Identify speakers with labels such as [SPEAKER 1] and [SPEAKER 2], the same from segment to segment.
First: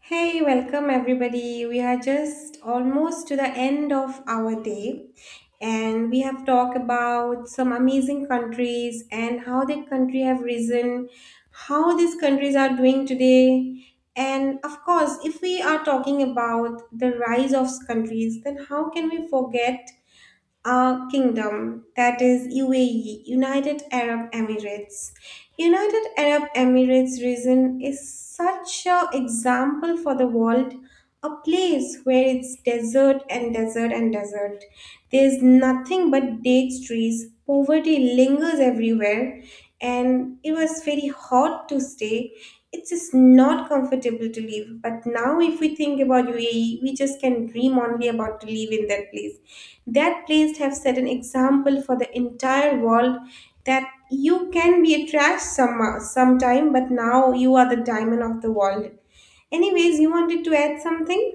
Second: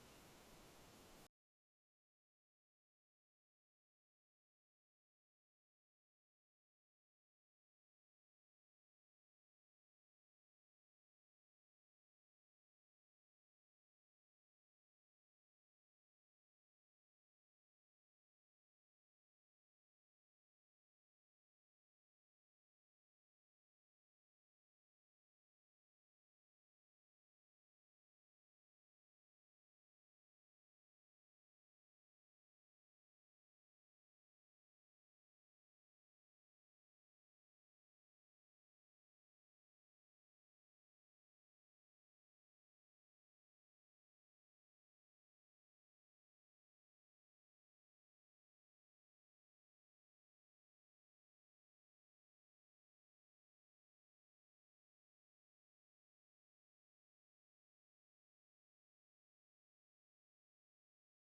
[SPEAKER 1] Hey, welcome everybody. We are just almost to the end of our day and we have talked about some amazing countries and how the country have risen, how these countries are doing today. And of course, if we are talking about the rise of countries, then how can we forget Kingdom, that is UAE, United Arab Emirates. United Arab Emirates region is such a example for the world, a place where it's desert and desert and desert. There's nothing but date trees. Poverty lingers everywhere, and it was very hot to stay. It's just not comfortable to live. But now, if we think about UAE, we just can dream only about to live in that place. That place have set an example for the entire world that you can be a trash sometime, but now you are the diamond of the world. Anyways, you wanted to add something?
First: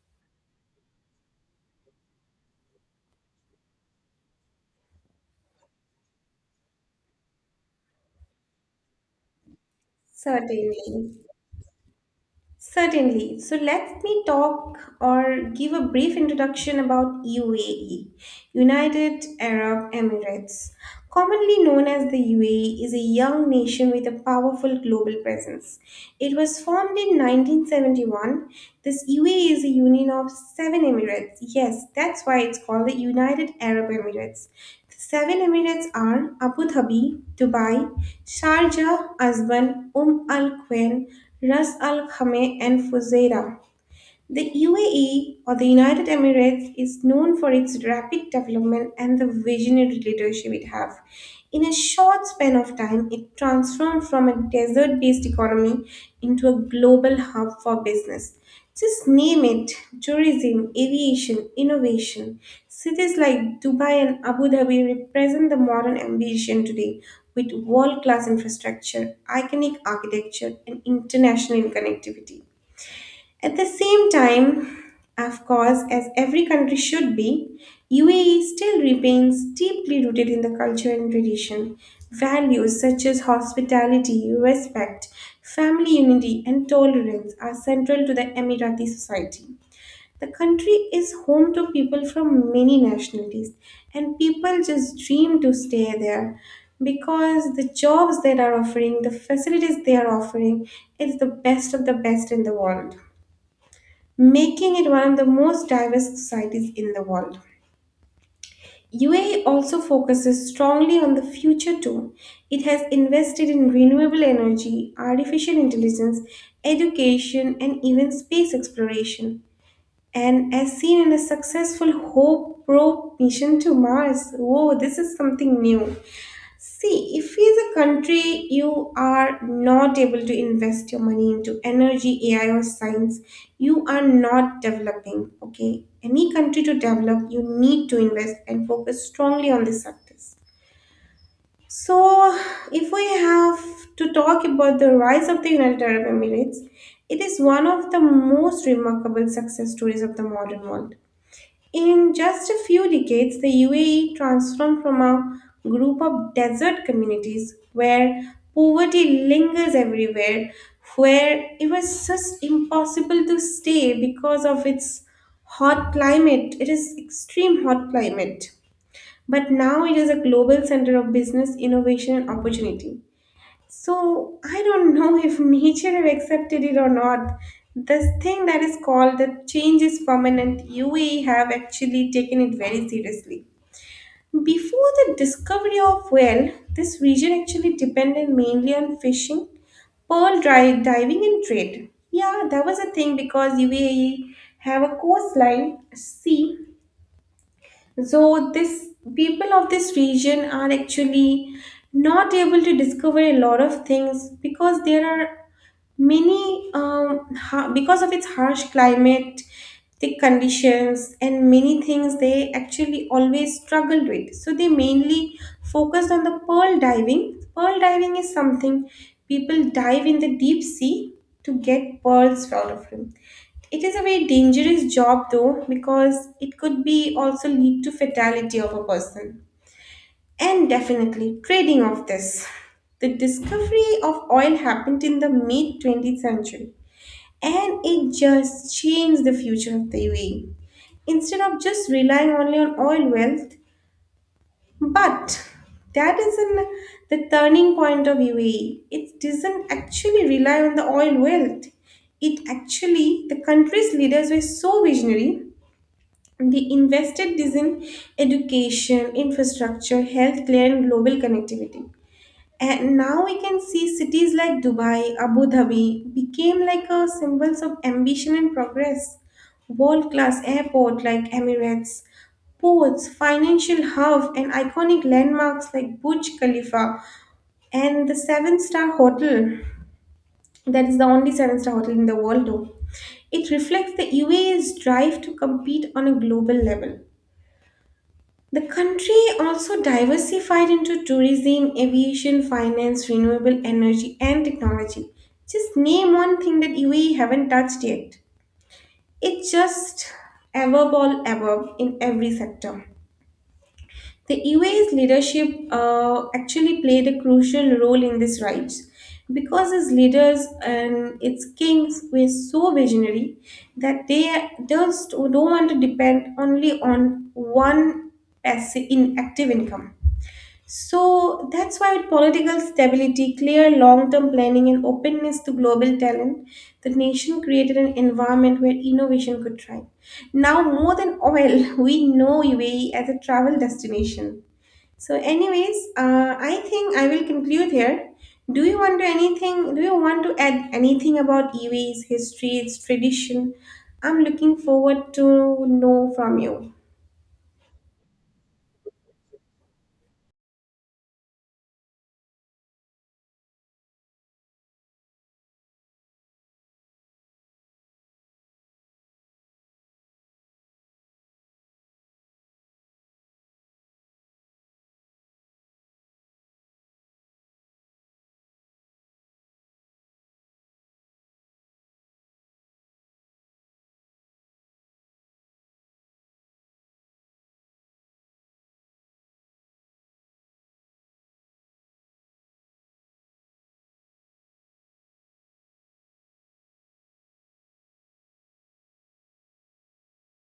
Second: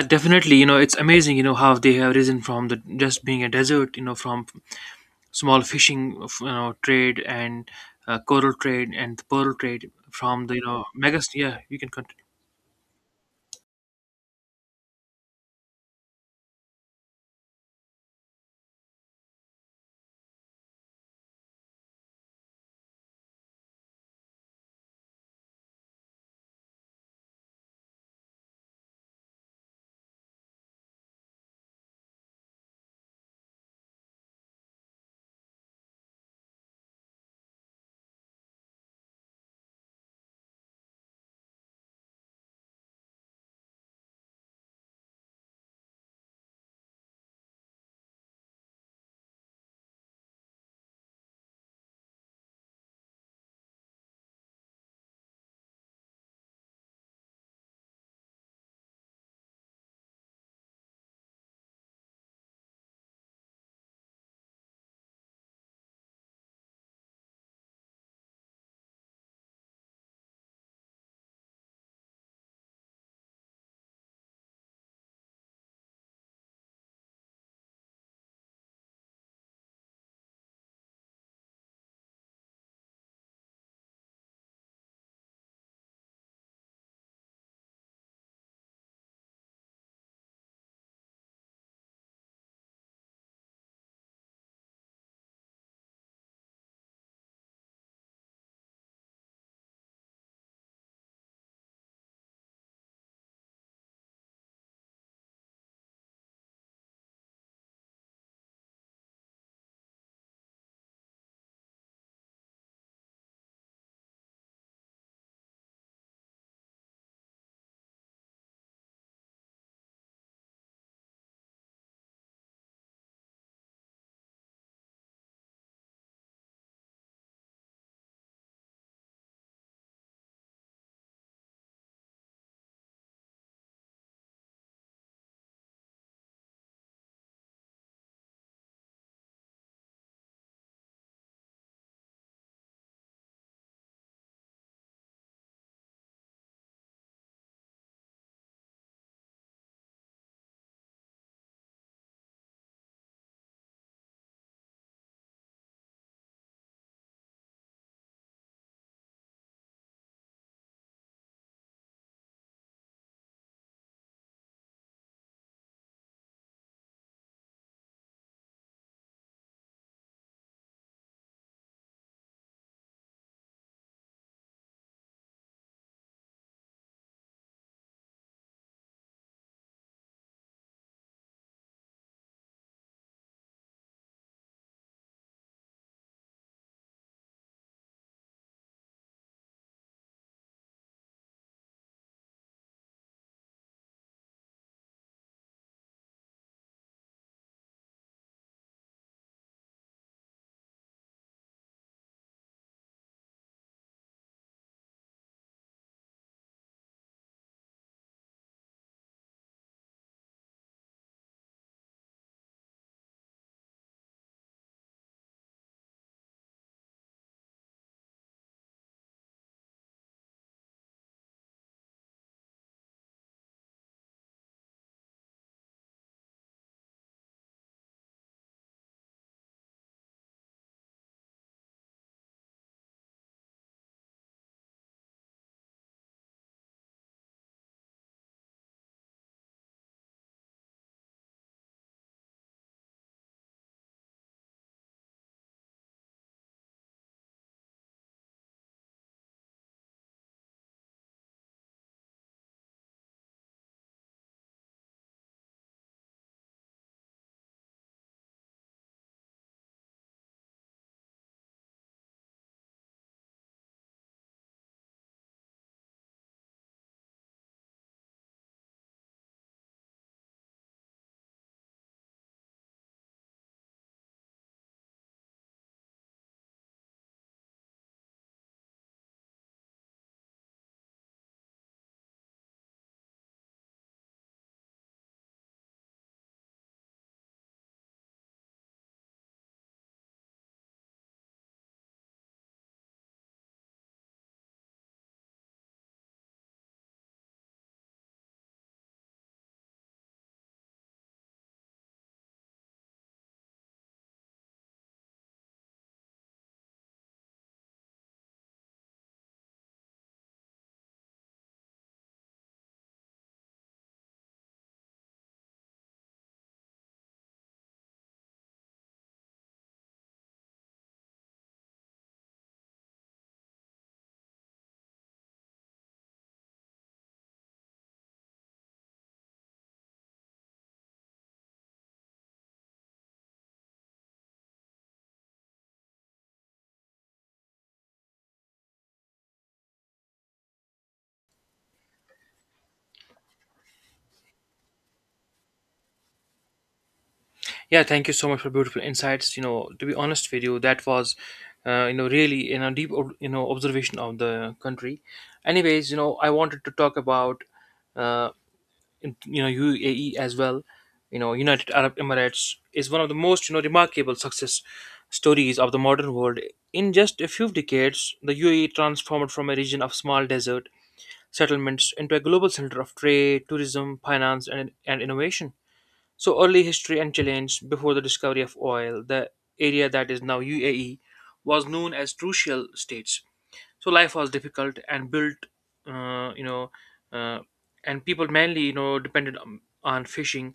[SPEAKER 2] Yeah, definitely. It's amazing. You know how they have risen from the just being a desert. From small fishing, trade and coral trade and the pearl trade from the
[SPEAKER 1] Certainly.
[SPEAKER 2] megas. Yeah, you can continue.
[SPEAKER 1] Certainly. So let me talk or give a brief introduction about UAE, United Arab Emirates. Commonly known as the UAE is a young nation with a powerful global presence. It was formed in 1971. This UAE is a union of seven emirates. Yes, that's why it's called the United Arab Emirates. Seven Emirates are Abu Dhabi, Dubai, Sharjah, Asman, Al Quwain, Ras Al Khaimah, and Fujairah. The UAE or the United Emirates is known for its rapid development and the visionary leadership it has. In a short span of time, it transformed from a desert based economy into a global hub for business. Just name it tourism, aviation, innovation. Cities like Dubai and Abu Dhabi represent the modern ambition today with world class infrastructure, iconic architecture, and international connectivity. At the same time, of course, as every country should be, UAE still remains deeply rooted in the culture and tradition. Values such as hospitality, respect, family unity, and tolerance are central to the Emirati society. The country is home to people from many nationalities, and people just dream to stay there because the jobs they are offering, the facilities they are offering, is the best of the best in the world making it one of the most diverse societies in the world. UAE also focuses strongly on the future too. It has invested in renewable energy, artificial intelligence, education, and even space exploration. And as seen in a successful Hope probe mission to Mars, whoa, this is something new. See, if as a country you are not able to invest your money into energy, AI, or science, you are not developing. Okay, any country to develop, you need to invest and focus strongly on these sectors. So, if we have to talk about the rise of the United Arab Emirates, it is one of the most remarkable success stories of the modern world. In just a few decades, the UAE transformed from a group of desert communities where poverty lingers everywhere, where it was just impossible to stay because of its hot climate. It is extreme hot climate. But now it is a global center of business, innovation, and opportunity. So I don't know if nature have accepted it or not. This thing that is called the change is permanent, UAE have actually taken it very seriously. Before the discovery of whale, this region actually depended mainly on fishing, diving, and trade. Yeah, that was a thing because UAE have a coastline, sea. So this people of this region are actually not able to discover a lot of things because there are because of its harsh climate, thick conditions, and many things, they actually always struggled with. So they mainly focused on the pearl diving. Pearl diving is something people dive in the deep sea to get pearls out of them. It is a very dangerous job though because it could be also lead to fatality of a person and definitely trading of this. The discovery of oil happened in the mid 20th century and it just changed the future of the UAE. Instead of just relying only on oil wealth, but that isn't the turning point of UAE. It doesn't actually rely on the oil wealth. It actually, the country's leaders were so visionary they invested this in education, infrastructure, healthcare, and global connectivity. And now we can see cities like Dubai, Abu Dhabi became like a symbols of ambition and progress. World-class airport like Emirates, ports, financial hub, and iconic landmarks like Burj Khalifa and the seven-star hotel. That is the only seven-star hotel in the world, though. It reflects the UAE's drive to compete on a global level. The country also diversified into tourism, aviation, finance, renewable energy, and technology. Just name one thing that UAE haven't touched yet. It's just above all above in every sector. The UAE's leadership actually played a crucial role in this rise because its leaders and its kings were so visionary that they just don't want to depend only on one passive inactive income. So that's why with political stability, clear long term planning, and openness to global talent, the nation created an environment where innovation could thrive. Now, more than oil, we know UAE as a travel destination. So, anyways, I think I will conclude here. Do you want to anything? Do you want to add anything about UAE's history, its tradition? I'm looking forward to know from you.
[SPEAKER 2] Yeah, thank you so much for beautiful insights. You know, to be honest with you, that was really observation of the country. Anyways, you know, I wanted to talk about. Uh, UAE as well, you know, United Arab Emirates is one of the most remarkable success stories of the modern world. In just a few decades, the UAE transformed from a region of small desert settlements into a global center of trade, tourism, finance, and innovation. So, early history and challenge. Before the discovery of oil, the area that is now UAE was known as Trucial States. So life was difficult and built uh, you know uh, and people mainly depended on fishing,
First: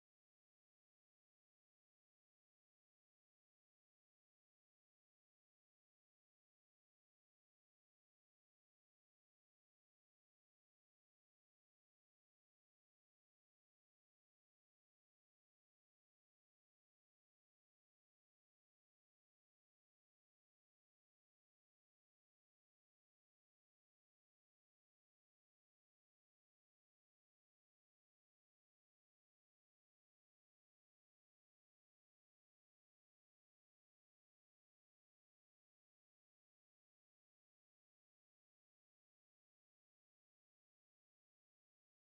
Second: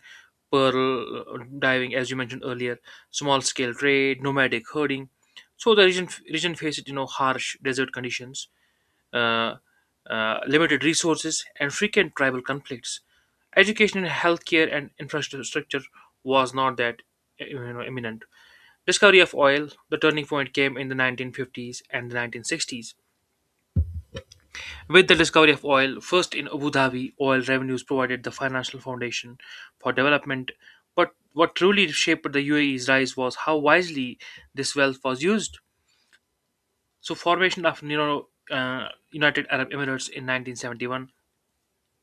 [SPEAKER 2] pearl diving, as you mentioned earlier, small scale trade, nomadic herding. So the region faced harsh desert conditions, uh, limited resources, and frequent tribal conflicts. Education, healthcare, and infrastructure was not that imminent. Discovery of oil, the turning point came in the 1950s and the 1960s with the discovery of oil, first in Abu Dhabi. Oil revenues provided the financial foundation for development. But what truly shaped the UAE's rise was how wisely this wealth was used. So, formation of United Arab Emirates in 1971.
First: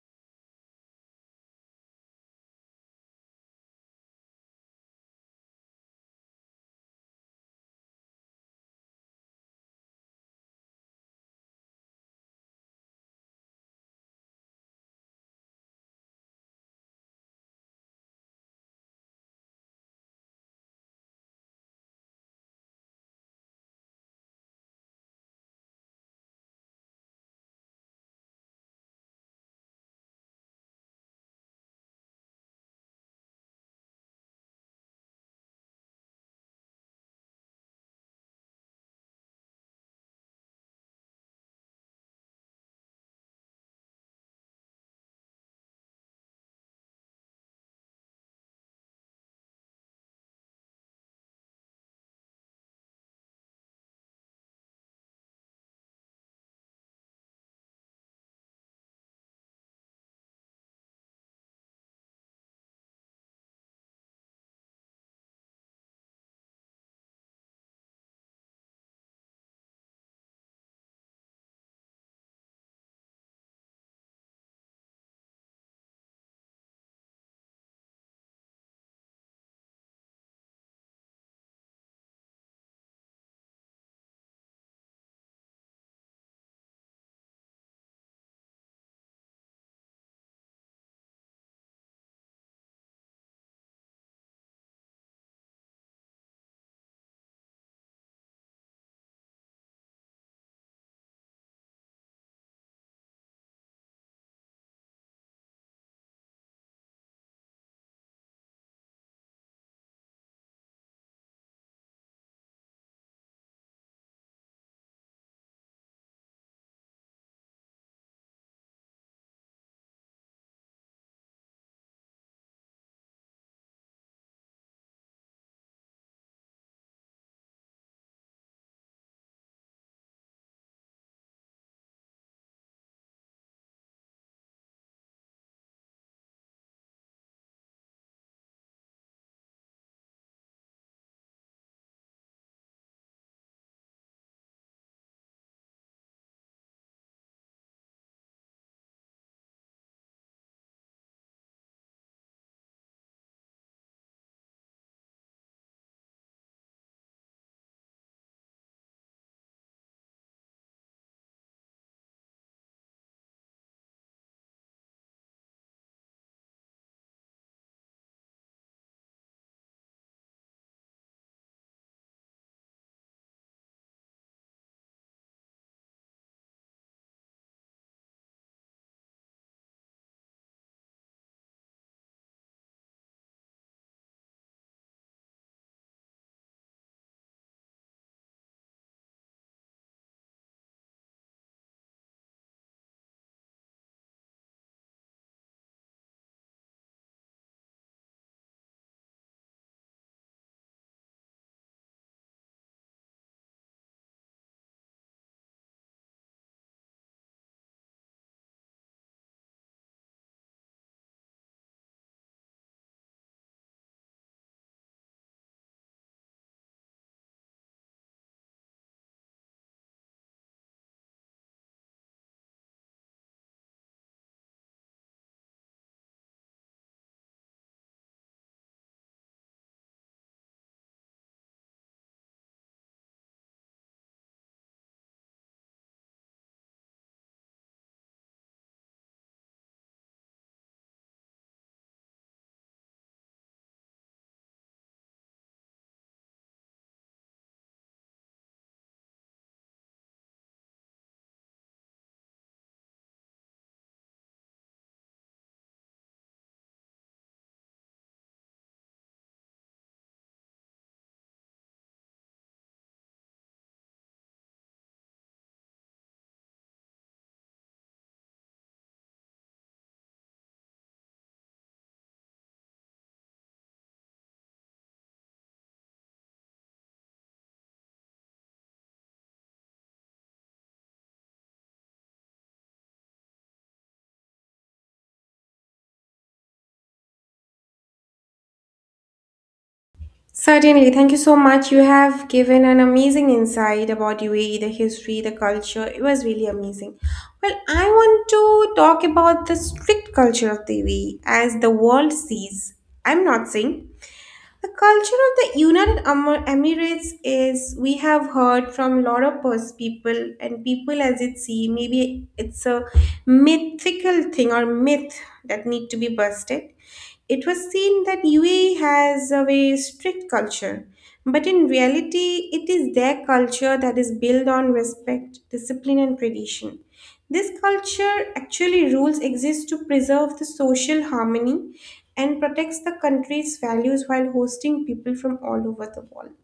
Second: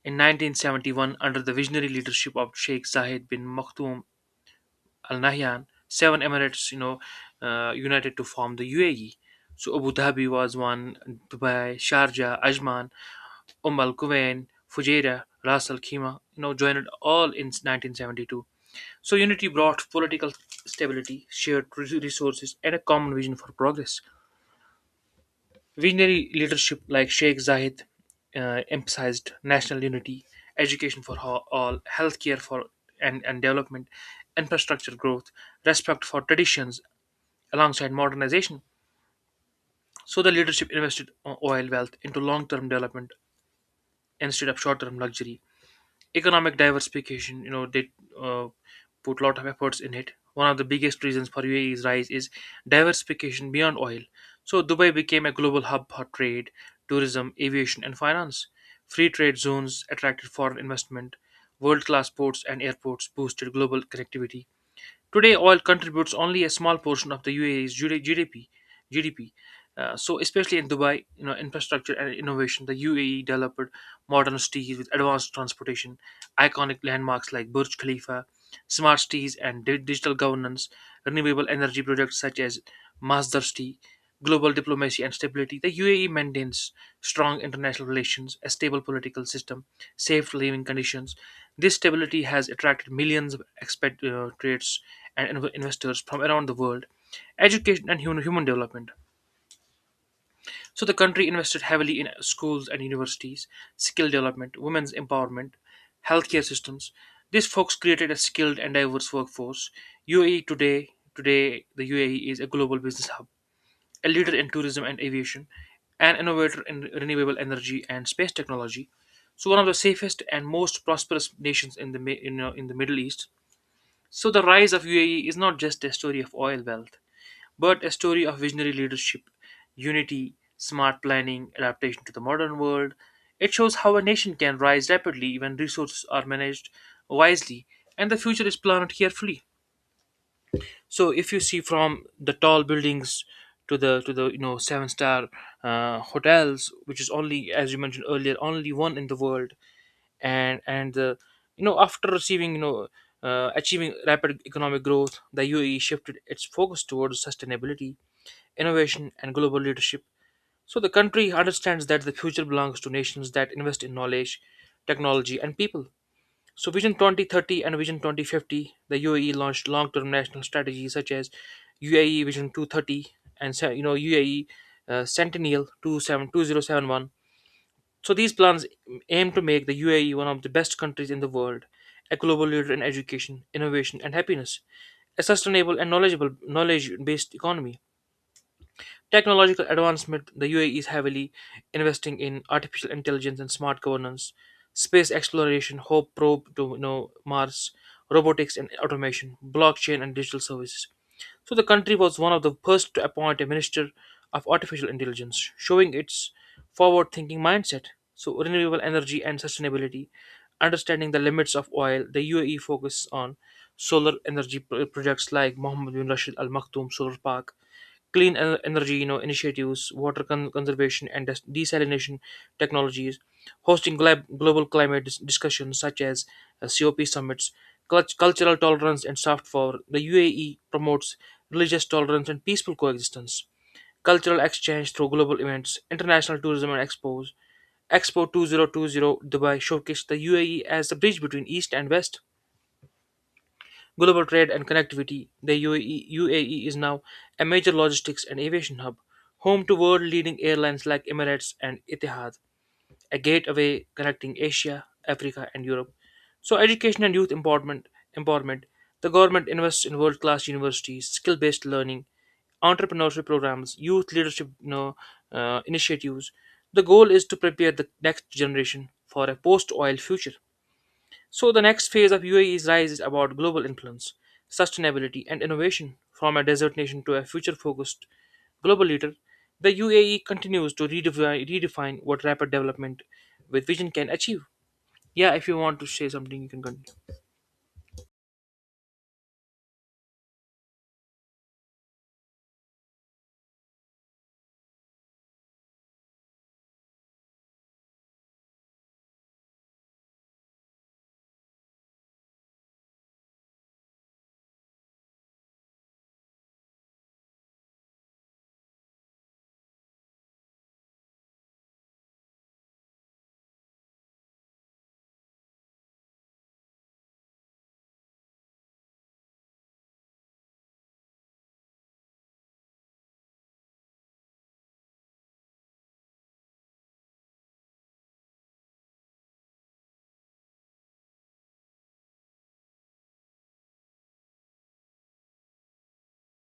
[SPEAKER 2] In 1971, under the visionary leadership of Sheikh Zayed bin Maktoum Al Nahyan, seven emirates, united to form the UAE. So Abu Dhabi was one, Dubai, Sharjah, Ajman, Al Quwain, Fujairah, Ras Al Khaimah, you know, joined all in 1972. So unity brought political stability, shared resources, and a common vision for progress. Visionary leadership like Sheikh Zayed emphasized national unity, education for all, healthcare for and development, infrastructure growth, respect for traditions alongside modernization. So the leadership invested oil wealth into long-term development instead of short-term luxury. Economic diversification, they uh, put a lot of efforts in it. One of the biggest reasons for UAE's rise is diversification beyond oil. So Dubai became a global hub for trade, tourism, aviation, and finance. Free trade zones attracted foreign investment. World class ports and airports boosted global connectivity. Today oil contributes only a small portion of the UAE's GDP. So, especially in Dubai, you know, infrastructure and innovation, the UAE developed modern cities with advanced transportation, iconic landmarks like Burj Khalifa, smart cities and digital governance, renewable energy projects such as Masdar City, global diplomacy and stability. The UAE maintains strong international relations, a stable political system, safe living conditions. This stability has attracted millions of expatriates and investors from around the world. Education and human development. So the country invested heavily in schools and universities, skill development, women's empowerment, healthcare systems. These folks created a skilled and diverse workforce. UAE today, Today the UAE is a global business hub, a leader in tourism and aviation, an innovator in renewable energy and space technology. So one of the safest and most prosperous nations in the in the Middle East. So the rise of UAE is not just a story of oil wealth but a story of visionary leadership, unity, smart planning, adaptation to the modern world. It shows how a nation can rise rapidly when resources are managed wisely and the future is planned carefully. So if you see from the tall buildings to the seven star hotels, which is only, as you mentioned earlier, only one in the world, and the after receiving achieving rapid economic growth, the UAE shifted its focus towards sustainability, innovation, and global leadership. So the country understands that the future belongs to nations that invest in knowledge, technology, and people. So Vision 2030 and Vision 2050, the UAE launched long-term national strategies such as UAE Vision 230 UAE Centennial 27 2071. So these plans aim to make the UAE one of the best countries in the world, a global leader in education, innovation, and happiness, a sustainable and knowledgeable knowledge-based economy. Technological advancement. The UAE is heavily investing in artificial intelligence and smart governance, space exploration, Hope probe to, you know, Mars, robotics and automation, blockchain and digital services. So the country was one of the first to appoint a minister of artificial intelligence, showing its forward thinking mindset. So renewable energy and sustainability, understanding the limits of oil, the UAE focus on solar energy projects like Mohammed bin Rashid Al Maktoum Solar Park, clean energy, initiatives, water conservation and desalination technologies, hosting global climate discussions such as COP summits, cultural tolerance, and soft power. The UAE promotes religious tolerance and peaceful coexistence, cultural exchange through global events, international tourism and expos. Expo 2020 Dubai showcased the UAE as the bridge between East and West, global trade and connectivity. UAE is now a major logistics and aviation hub, home to world leading airlines like Emirates and Etihad, a gateway connecting Asia, Africa, and Europe. So, education and youth empowerment. The government invests in world class universities, skill based learning, entrepreneurship programs, youth leadership, initiatives. The goal is to prepare the next generation for a post oil future. So, the next phase of UAE's rise is about global influence, sustainability, and innovation. From a desert nation to a future focused global leader, the UAE continues to redefine what rapid development with vision can achieve. Yeah, if you want to say something, you can continue.
[SPEAKER 1] Certainly, thank you so much. You have given an amazing insight about UAE, the history, the culture. It was really amazing. Well, I want to talk about the strict culture of the UAE as the world sees. I'm not saying the culture of the Emirates is we have heard from a lot of people and people as it see maybe it's a mythical thing or myth that need to be busted. It was seen that UAE has a very strict culture, but in reality, it is their culture that is built on respect, discipline, and tradition. This culture actually rules exist to preserve the social harmony and protects the country's values while hosting people from all over the world.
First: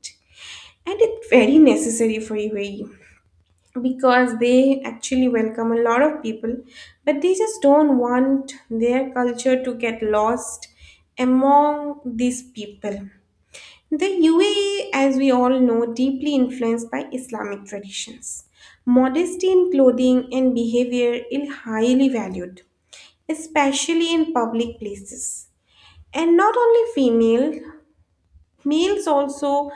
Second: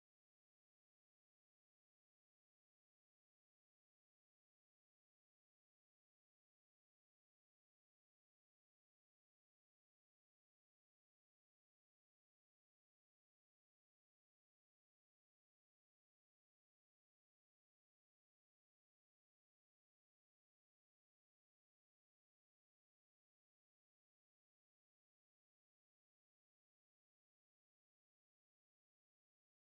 [SPEAKER 1] And it's very necessary for UAE because they actually welcome a lot of people, but they just don't want their culture to get lost among these people. The UAE, as we all know, deeply influenced by Islamic traditions. Modesty in clothing and behavior is highly valued, especially in public places. And not only female, males also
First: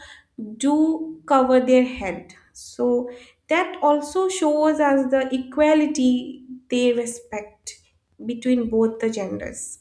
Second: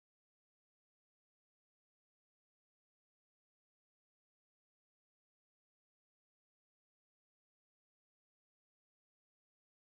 [SPEAKER 1] do cover their head. So that also shows us the equality they respect between both the genders.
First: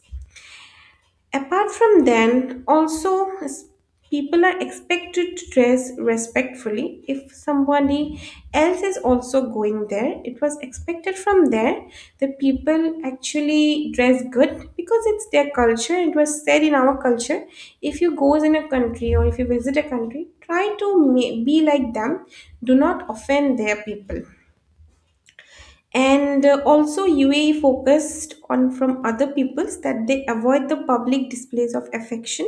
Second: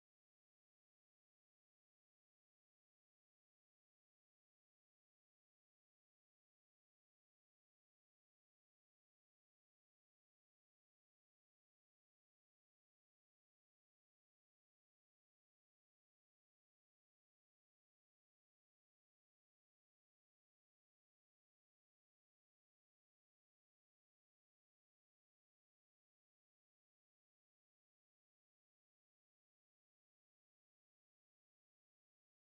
[SPEAKER 1] Apart from then, also people are expected to dress respectfully. If somebody else is also going there, it was expected from there that people actually dress good because it's their culture. It was said in our culture, if you goes in a country or if you visit a country, try to be like them. Do not offend their people and also UAE focused on from other peoples that they avoid the public displays of affection.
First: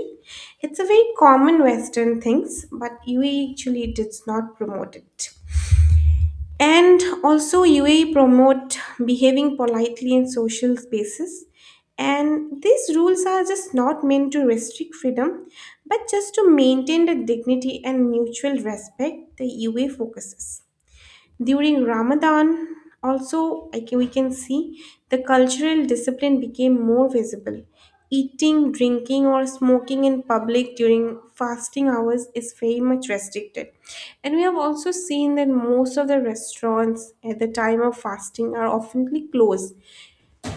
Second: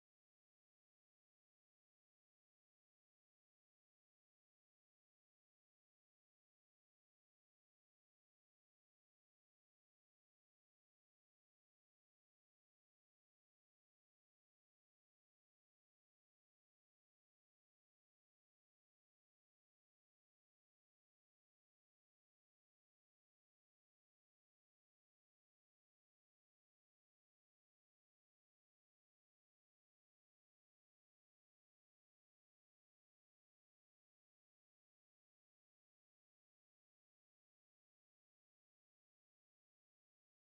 [SPEAKER 1] It's a very common Western things, but UAE actually did not promote it. And also UAE promote behaving politely in social spaces. And these rules are just not meant to restrict freedom, but just to maintain the dignity and mutual respect the UAE focuses. During Ramadan, also, we can see the cultural discipline became more visible. Eating, drinking, or smoking in public during fasting hours is very much restricted. And we have also seen that most of the restaurants at the time of fasting are often closed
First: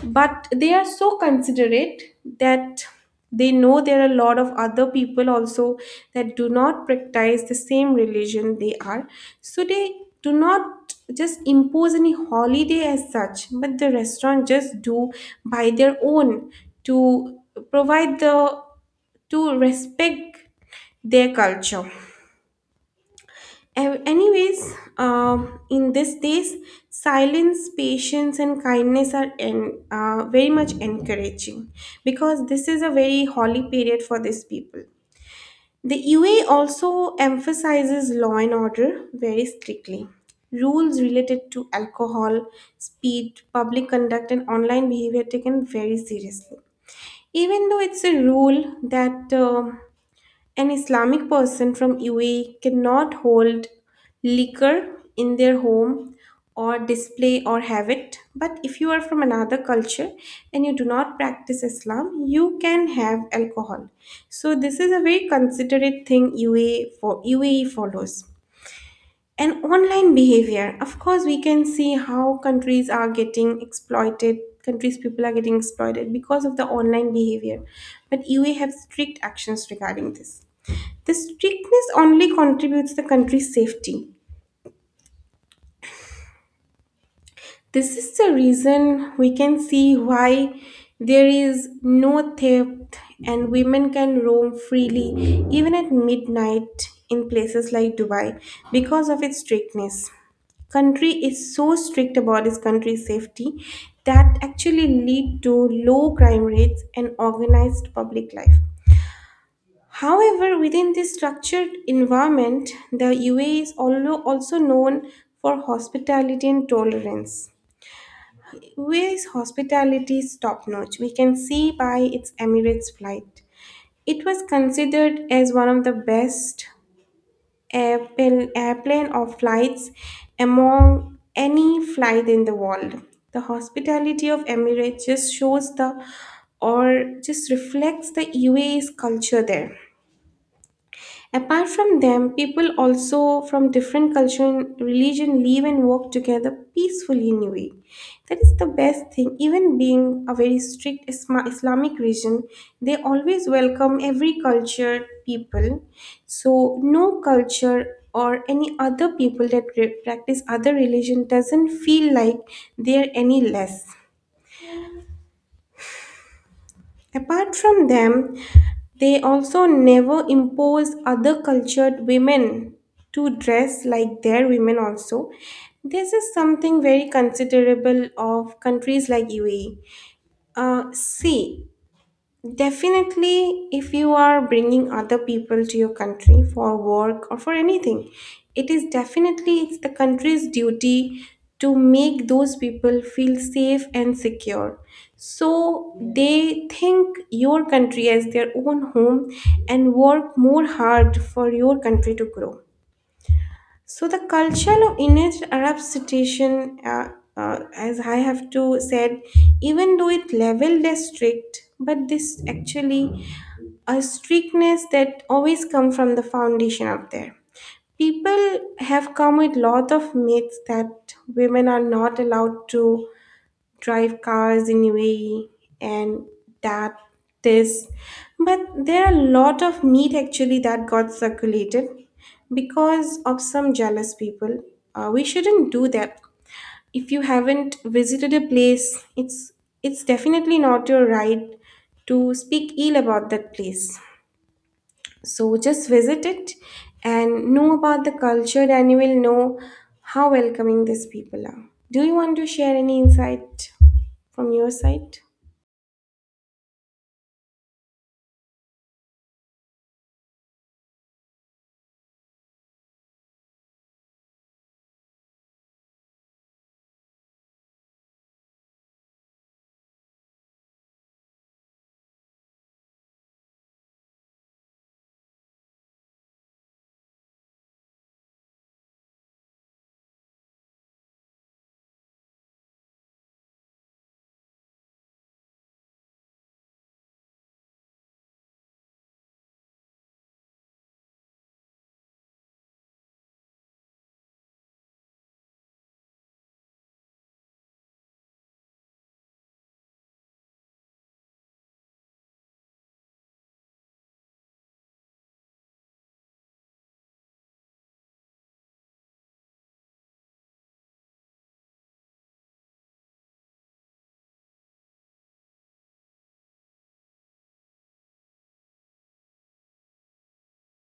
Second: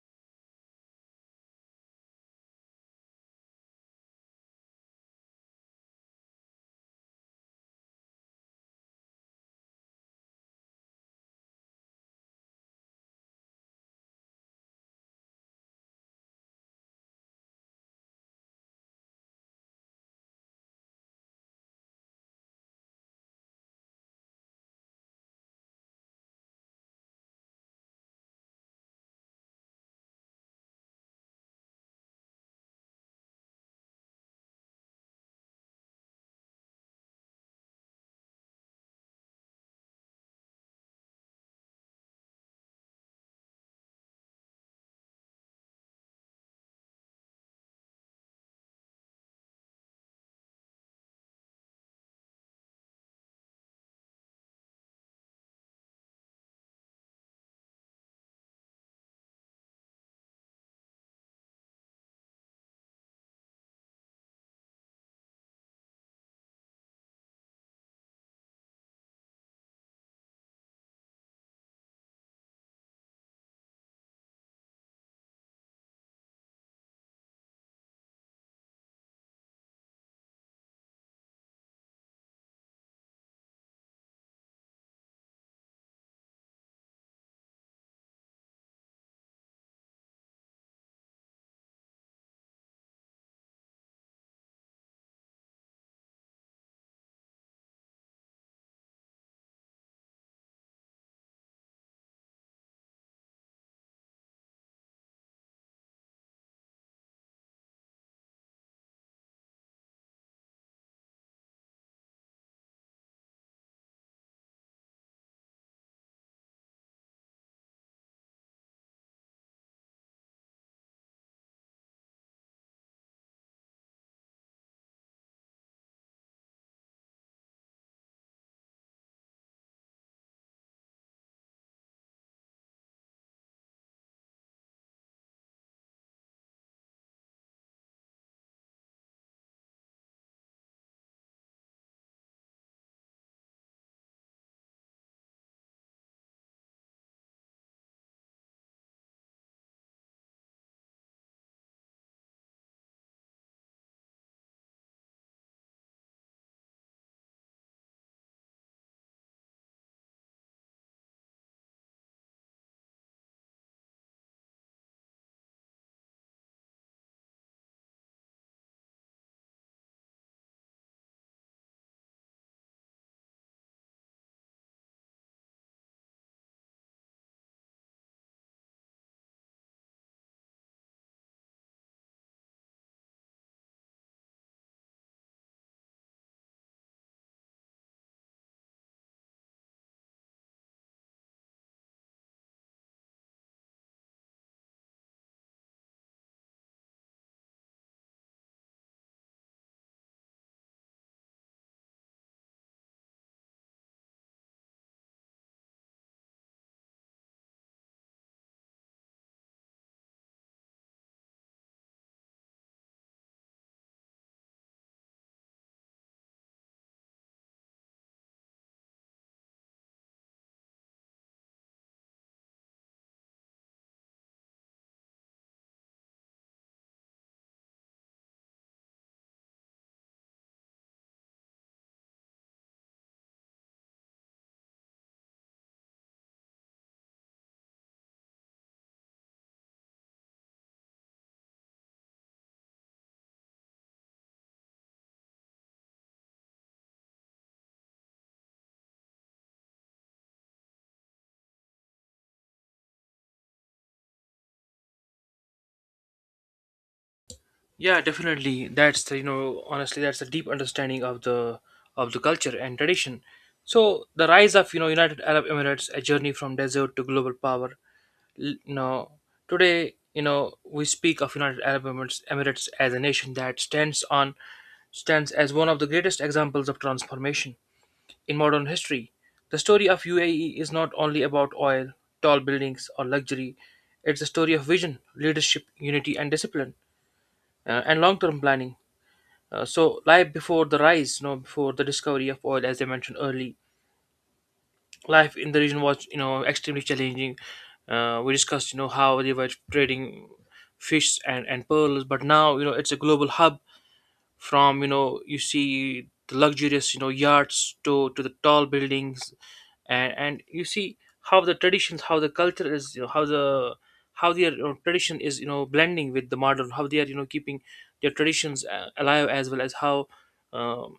[SPEAKER 1] but they are so considerate that they know there are a lot of other people also that do not practice the same religion they are so they do not just impose any holiday as such but the restaurant just do by their own to provide the to respect their culture Anyways, in these days, silence, patience, and kindness are very much encouraging because this is a very holy period for these people. The UA also emphasizes law and order very strictly. Rules related to alcohol, speed, public conduct, and online behavior taken very seriously. Even though it's a rule that an Islamic person from UAE cannot hold liquor in their home or display or have it. But if you are from another culture and you do not practice Islam, you can have alcohol. So this is a very considerate thing UAE for UAE follows. And online behavior, of course, we can see how countries are getting exploited, countries people are getting exploited because of the online behavior. But UAE have strict actions regarding this. The strictness only contributes the country's safety. This is the reason we can see why there is no theft and women can roam freely even at midnight in places like Dubai because of its strictness. Country is so strict about its country's safety that actually lead to low crime rates and organized public life. However, within this structured environment, the UAE is also known for hospitality and tolerance. UAE's hospitality is top notch. We can see by its Emirates flight. It was considered as one of the best airplane or flights among any flight in the world. The hospitality of Emirates just shows the or just reflects the UAE's culture there. Apart from them, people also from different culture and religion live and work together peacefully in UAE. That is the best thing. Even being a very strict Islamic region, they always welcome every culture people. So no culture or any other people that practice other religion doesn't feel like they're any less. Apart from them, they also never impose other cultured women to dress like their women also. This is something very considerable of countries like UAE. Uh, see, Definitely, if you are bringing other people to your country for work or for anything, it is definitely it's the country's duty to make those people feel safe and secure. So they think your country as their own home and work more hard for your country to grow. So the culture of Indian Arab situation, as I have to said, even though it leveled as strict, but this actually a strictness that always come from the foundation up there. People have come with lot of myths that women are not allowed to drive cars in UAE and that this but there are a lot of myth actually that got circulated because of some jealous people. We shouldn't do that. If you haven't visited a place, it's definitely not your right to speak ill about that place. So just visit it and know about the culture, and you will know how welcoming these people are. Do you want to share any insight from your side?
[SPEAKER 2] Yeah, definitely. That's the, you know, honestly, that's a deep understanding of the culture and tradition. So the rise of United Arab Emirates, a journey from desert to global power, l- you today, you know, we speak of Emirates as a nation that stands as one of the greatest examples of transformation in modern history. The story of UAE is not only about oil, tall buildings, or luxury. It's a story of vision, leadership, unity, and discipline, and long-term planning. So, life before the rise, you know, before the discovery of oil, as I mentioned early, life in the region was extremely challenging. We discussed how they were trading fish and pearls, but now, you know, it's a global hub. From, you know, you see the luxurious, you know, yachts to the tall buildings, and you see how the traditions, how the culture is, you know, how the how their, you know, tradition is, you know, blending with the modern, how they are, you know, keeping their traditions alive, as well as how um,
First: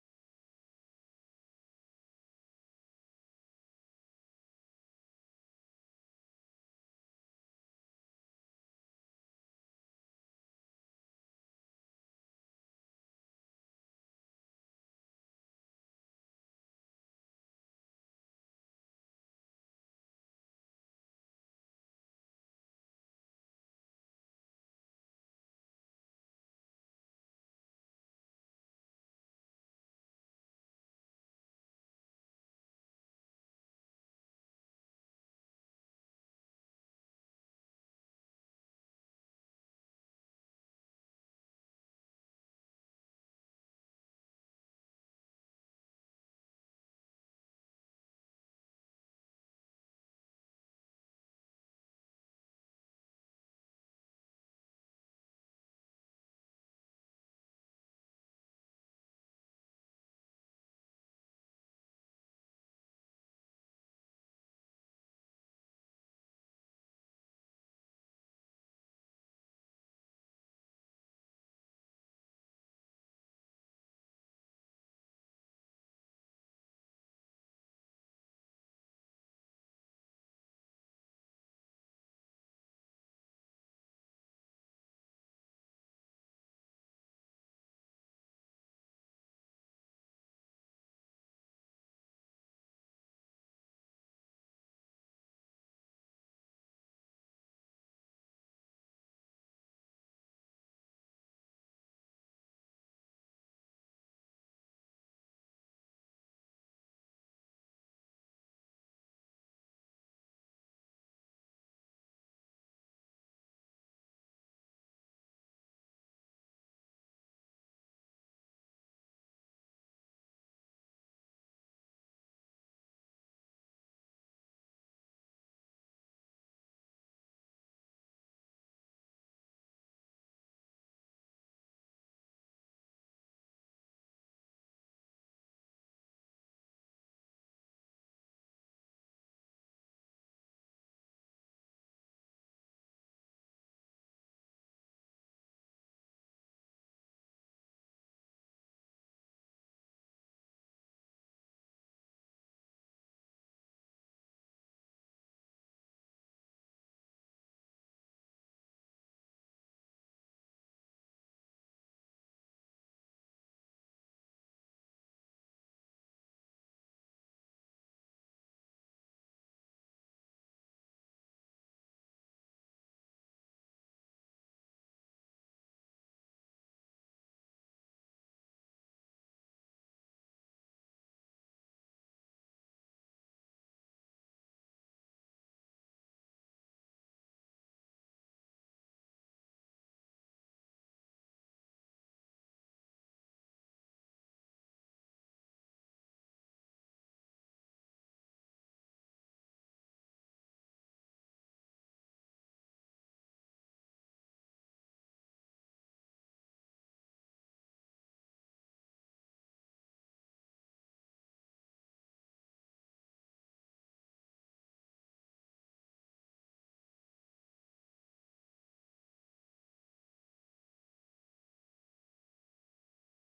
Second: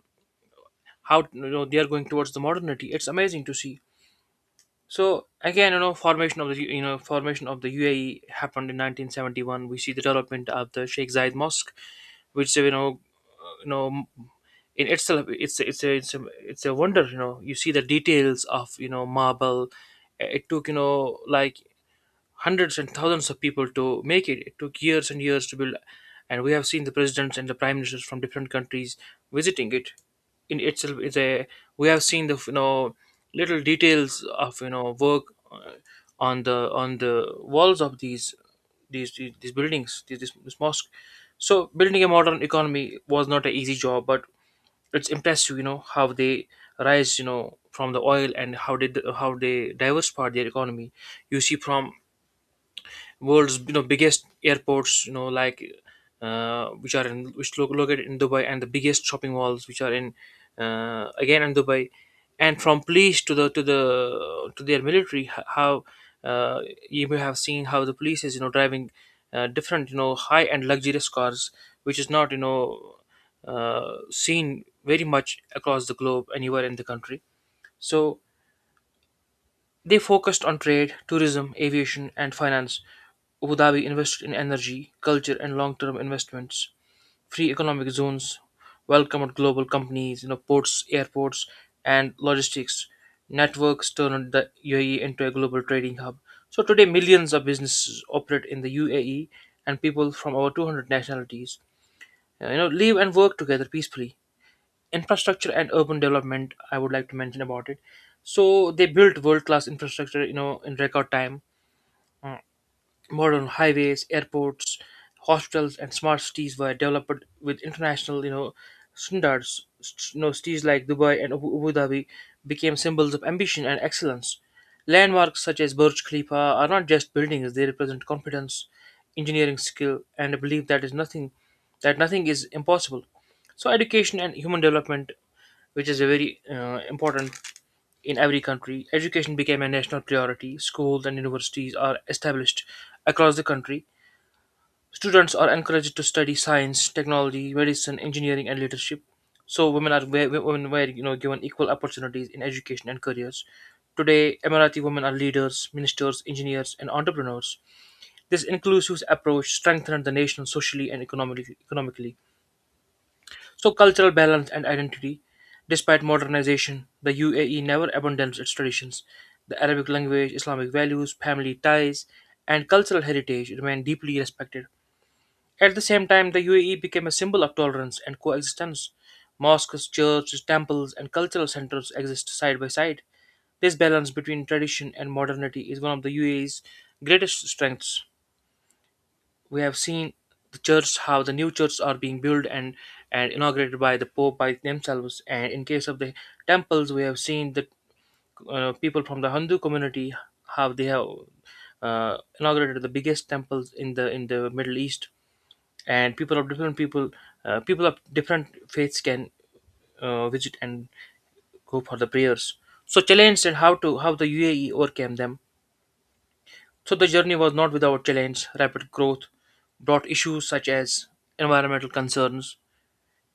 [SPEAKER 2] how, you know, they are going towards the modernity. It's amazing to see. So again, you know, formation of the UAE happened in 1971. We see the development of the Sheikh Zayed Mosque, which, you know in itself, it's, it's a, it's a wonder. You know, you see the details of, you know, marble. It took, you know, like hundreds and thousands of people to make it. It took years and years to build, and we have seen the presidents and the prime ministers from different countries visiting it. In itself is a, we have seen the, you know, little details of, you know, work uh, on the walls of these buildings, this mosque. So building a modern economy was not an easy job, but it's impressive, you know, how they rise, you know, from the oil and how they diversified their economy. You see from world's, you know, biggest airports, you know, like which located in Dubai, and the biggest shopping malls which are in, again, in Dubai, and from police to the to their military, h- how uh, you may have seen how the police is, you know, driving different, you know, high and luxurious cars, which is not, seen very much across the globe anywhere in the country. So they focused on trade, tourism, aviation, and finance. Abu Dhabi invested in energy, culture, and long term investments. Free economic zones welcomed global companies, you know, ports, airports, and logistics. Networks turned the UAE into a global trading hub. So today, millions of businesses operate in the UAE, and people from over 200 nationalities live and work together peacefully. Infrastructure and urban development, I would like to mention about it. So they built world class infrastructure, in record time. Mm. Modern highways, airports, hospitals and smart cities were developed with international, standards. Cities like Dubai and Abu Dhabi became symbols of ambition and excellence. Landmarks such as Burj Khalifa are not just buildings, they represent confidence, engineering skill and a belief that is nothing that nothing is impossible. So education and human development, which is a very important in every country. Education became a national priority. Schools and universities are established across the country. Students are encouraged to study science, technology, medicine, engineering, and leadership. So women are wi- wi- women were, given equal opportunities in education and careers. Today, Emirati women are leaders, ministers, engineers, and entrepreneurs. This inclusive approach strengthened the nation socially and economically. So, cultural balance and identity. Despite modernization, the UAE never abandons its traditions. The Arabic language, Islamic values, family ties, and cultural heritage remain deeply respected. At the same time, the UAE became a symbol of tolerance and coexistence. Mosques, churches, temples, and cultural centers exist side by side. This balance between tradition and modernity is one of the UAE's greatest strengths. We have seen the church, how the new churches are being built and inaugurated by the pope by themselves, and in case of the temples, we have seen the people from the Hindu community, how they have inaugurated the biggest temples in the Middle East. And people of different faiths can visit and go for the prayers. So challenged and how the UAE overcame them. So the journey was not without challenge. Rapid growth brought issues such as environmental concerns,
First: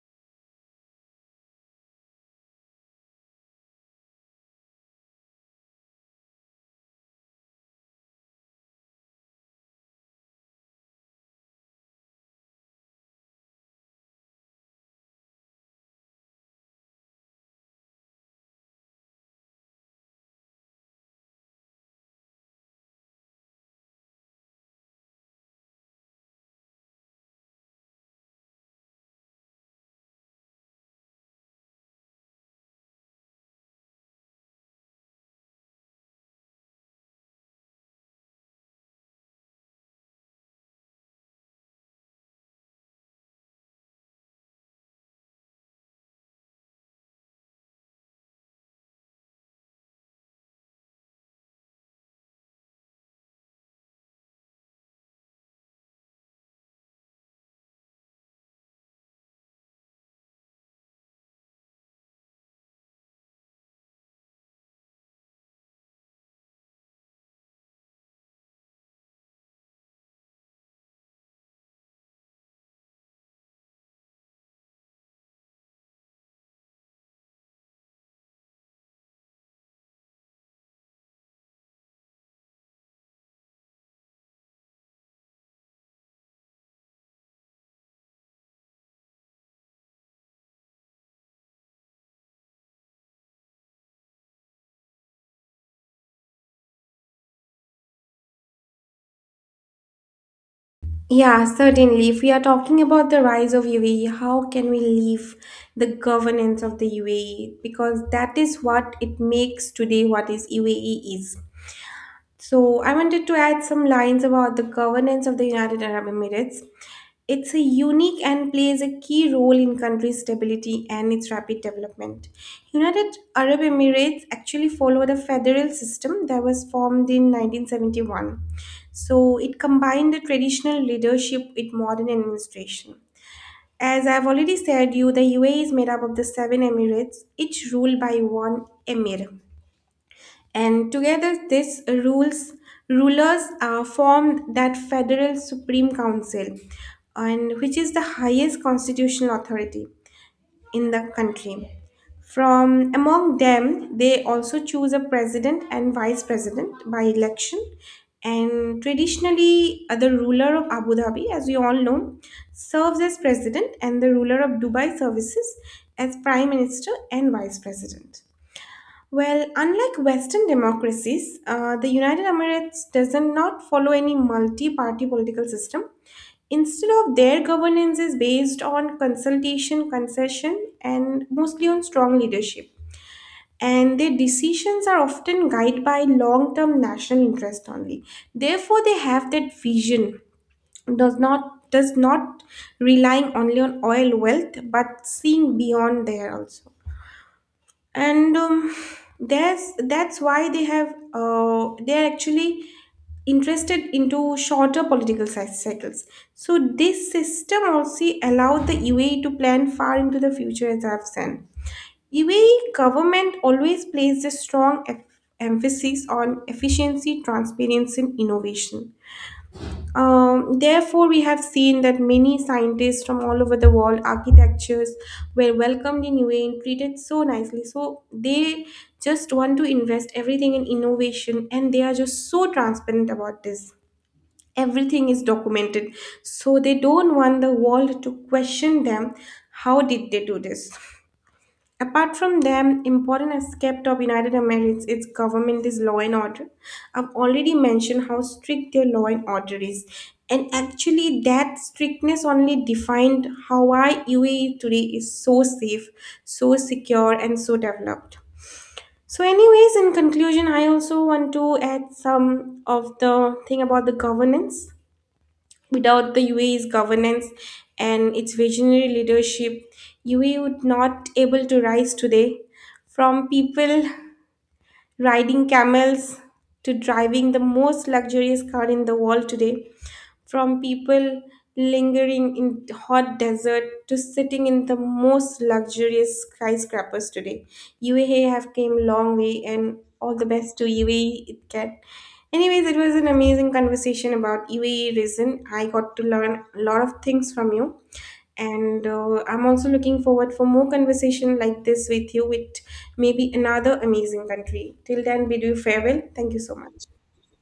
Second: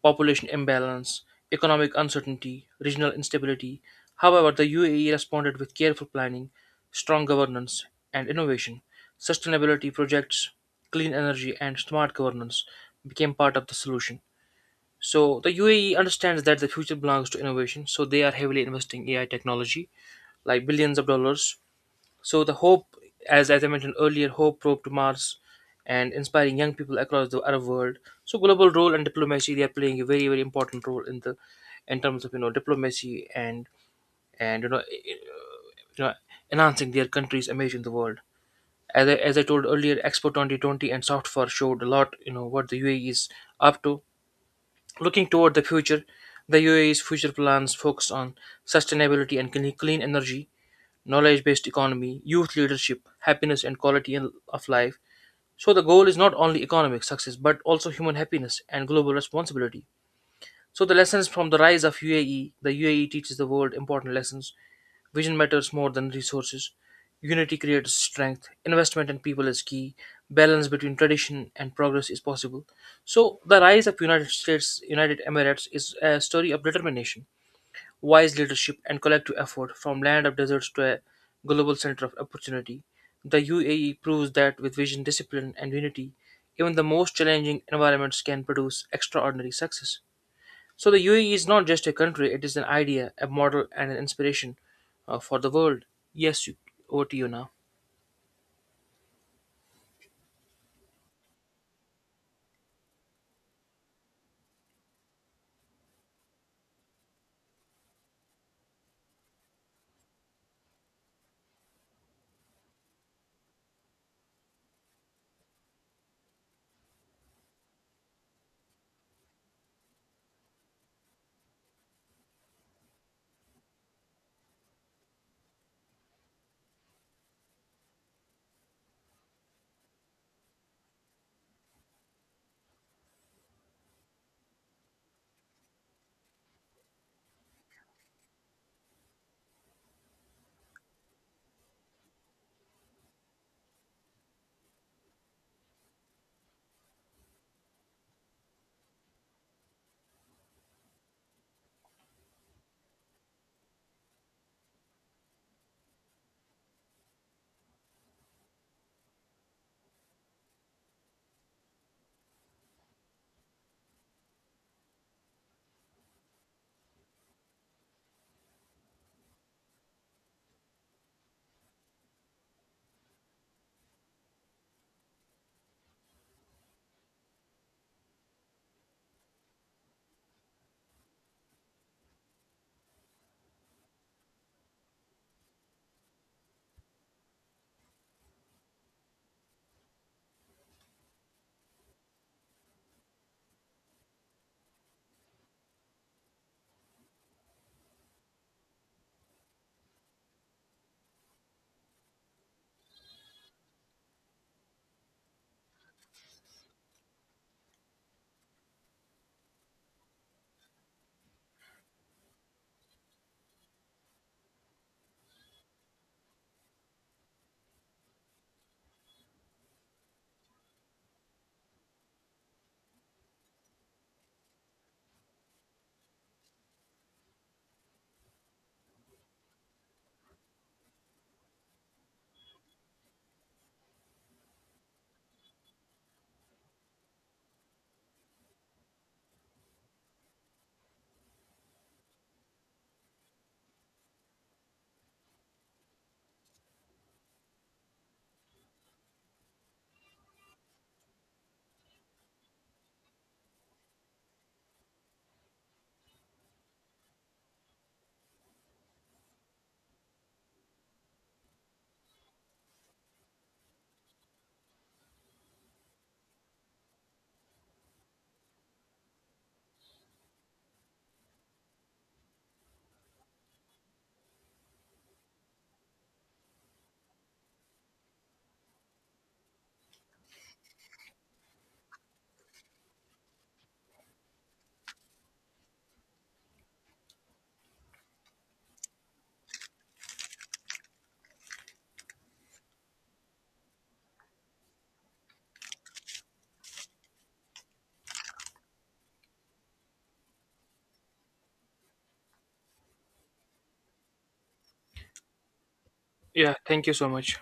[SPEAKER 2] population imbalance, economic uncertainty, regional instability. However, the UAE responded with careful planning, strong governance, and innovation. Sustainability projects, clean energy, and smart governance became part of the solution. So the UAE understands that the future belongs to innovation, so they are heavily investing AI technology, like billions of dollars. So the hope, as I mentioned earlier, hope probe to Mars, and inspiring young people across the Arab world. So global role and diplomacy, they are playing a very very important role in the, in terms of, diplomacy and and you know i- i- you know enhancing their country's image in the world. As I told earlier, Expo 2020 and Software showed a lot, you know, what the UAE is up to. Looking toward the future, the UAE's future plans focus on sustainability and clean energy, knowledge based economy, youth leadership, happiness, and quality of life. So, the goal is not only economic success but also human happiness and global responsibility. So the lessons from the rise of UAE, the UAE teaches the world important lessons. Vision matters more than resources. Unity creates strength. Investment in people is key. Balance between tradition and progress is possible. So the rise of United Emirates is a story of determination, wise leadership and collective effort, from land of deserts to a global center of opportunity. The UAE proves that with vision, discipline and unity, even the most challenging environments can produce extraordinary success. So the UAE is not just a country, it is an idea, a model, and an inspiration, for the world. Yes, you, over to you now.
[SPEAKER 1] Yeah, certainly. If we are talking about the rise of UAE, how can we leave the governance of the UAE? Because that is what it makes today what is UAE is. So I wanted to add some lines about the governance of the United Arab Emirates. It's a unique and plays a key role in country's stability and its rapid development. United Arab Emirates actually follow the federal system that was formed in 1971. So it combined the traditional leadership with modern administration. As I've already said you, the UAE is made up of the seven emirates, each ruled by one emir. And together, this rules rulers formed that federal supreme council, and which is the highest constitutional authority in the country. From among them, they also choose a president and vice president by election. And traditionally, the ruler of Abu Dhabi, as we all know, serves as president, and the ruler of Dubai services as prime minister and vice president. Well, unlike Western democracies, the United Emirates does not follow any multi-party political system. Instead of their governance is based on consultation, concession, and mostly on strong leadership. And their decisions are often guided by long-term national interest only. Therefore, they have that vision does not relying only on oil wealth, but seeing beyond there also. And that's why they have they're actually interested into shorter political cycles. So this system also allowed the UAE to plan far into the future. As I've said, UAE government always placed a strong emphasis on efficiency, transparency, and innovation. Therefore, we have seen that many scientists from all over the world, architectures, were welcomed in UAE and treated so nicely. So they just want to invest everything in innovation, and they are just so transparent about this. Everything is documented, so they don't want the world to question them. How did they do this? Apart from them, important aspect of United Emirates its government is law and order. I've already mentioned how strict their law and order is, and actually that strictness only defined how why UAE today is so safe, so secure, and so developed. So, anyways, in conclusion, I also want to add some of the thing about the governance. Without the UAE's governance and its visionary leadership, UAE would not able to rise today. From people riding camels to driving the most luxurious car in the world today, from people lingering in hot desert to sitting in the most luxurious skyscrapers today. UAE have came long way and all the best to UAE it can. Anyways, it was an amazing conversation about UAE reason. I got to learn a lot of things from you. And I'm also looking forward for more conversation like this with you with maybe another amazing country. Till then, bid you farewell. Thank you so
[SPEAKER 2] Yeah,
[SPEAKER 1] much.
[SPEAKER 2] thank you so much.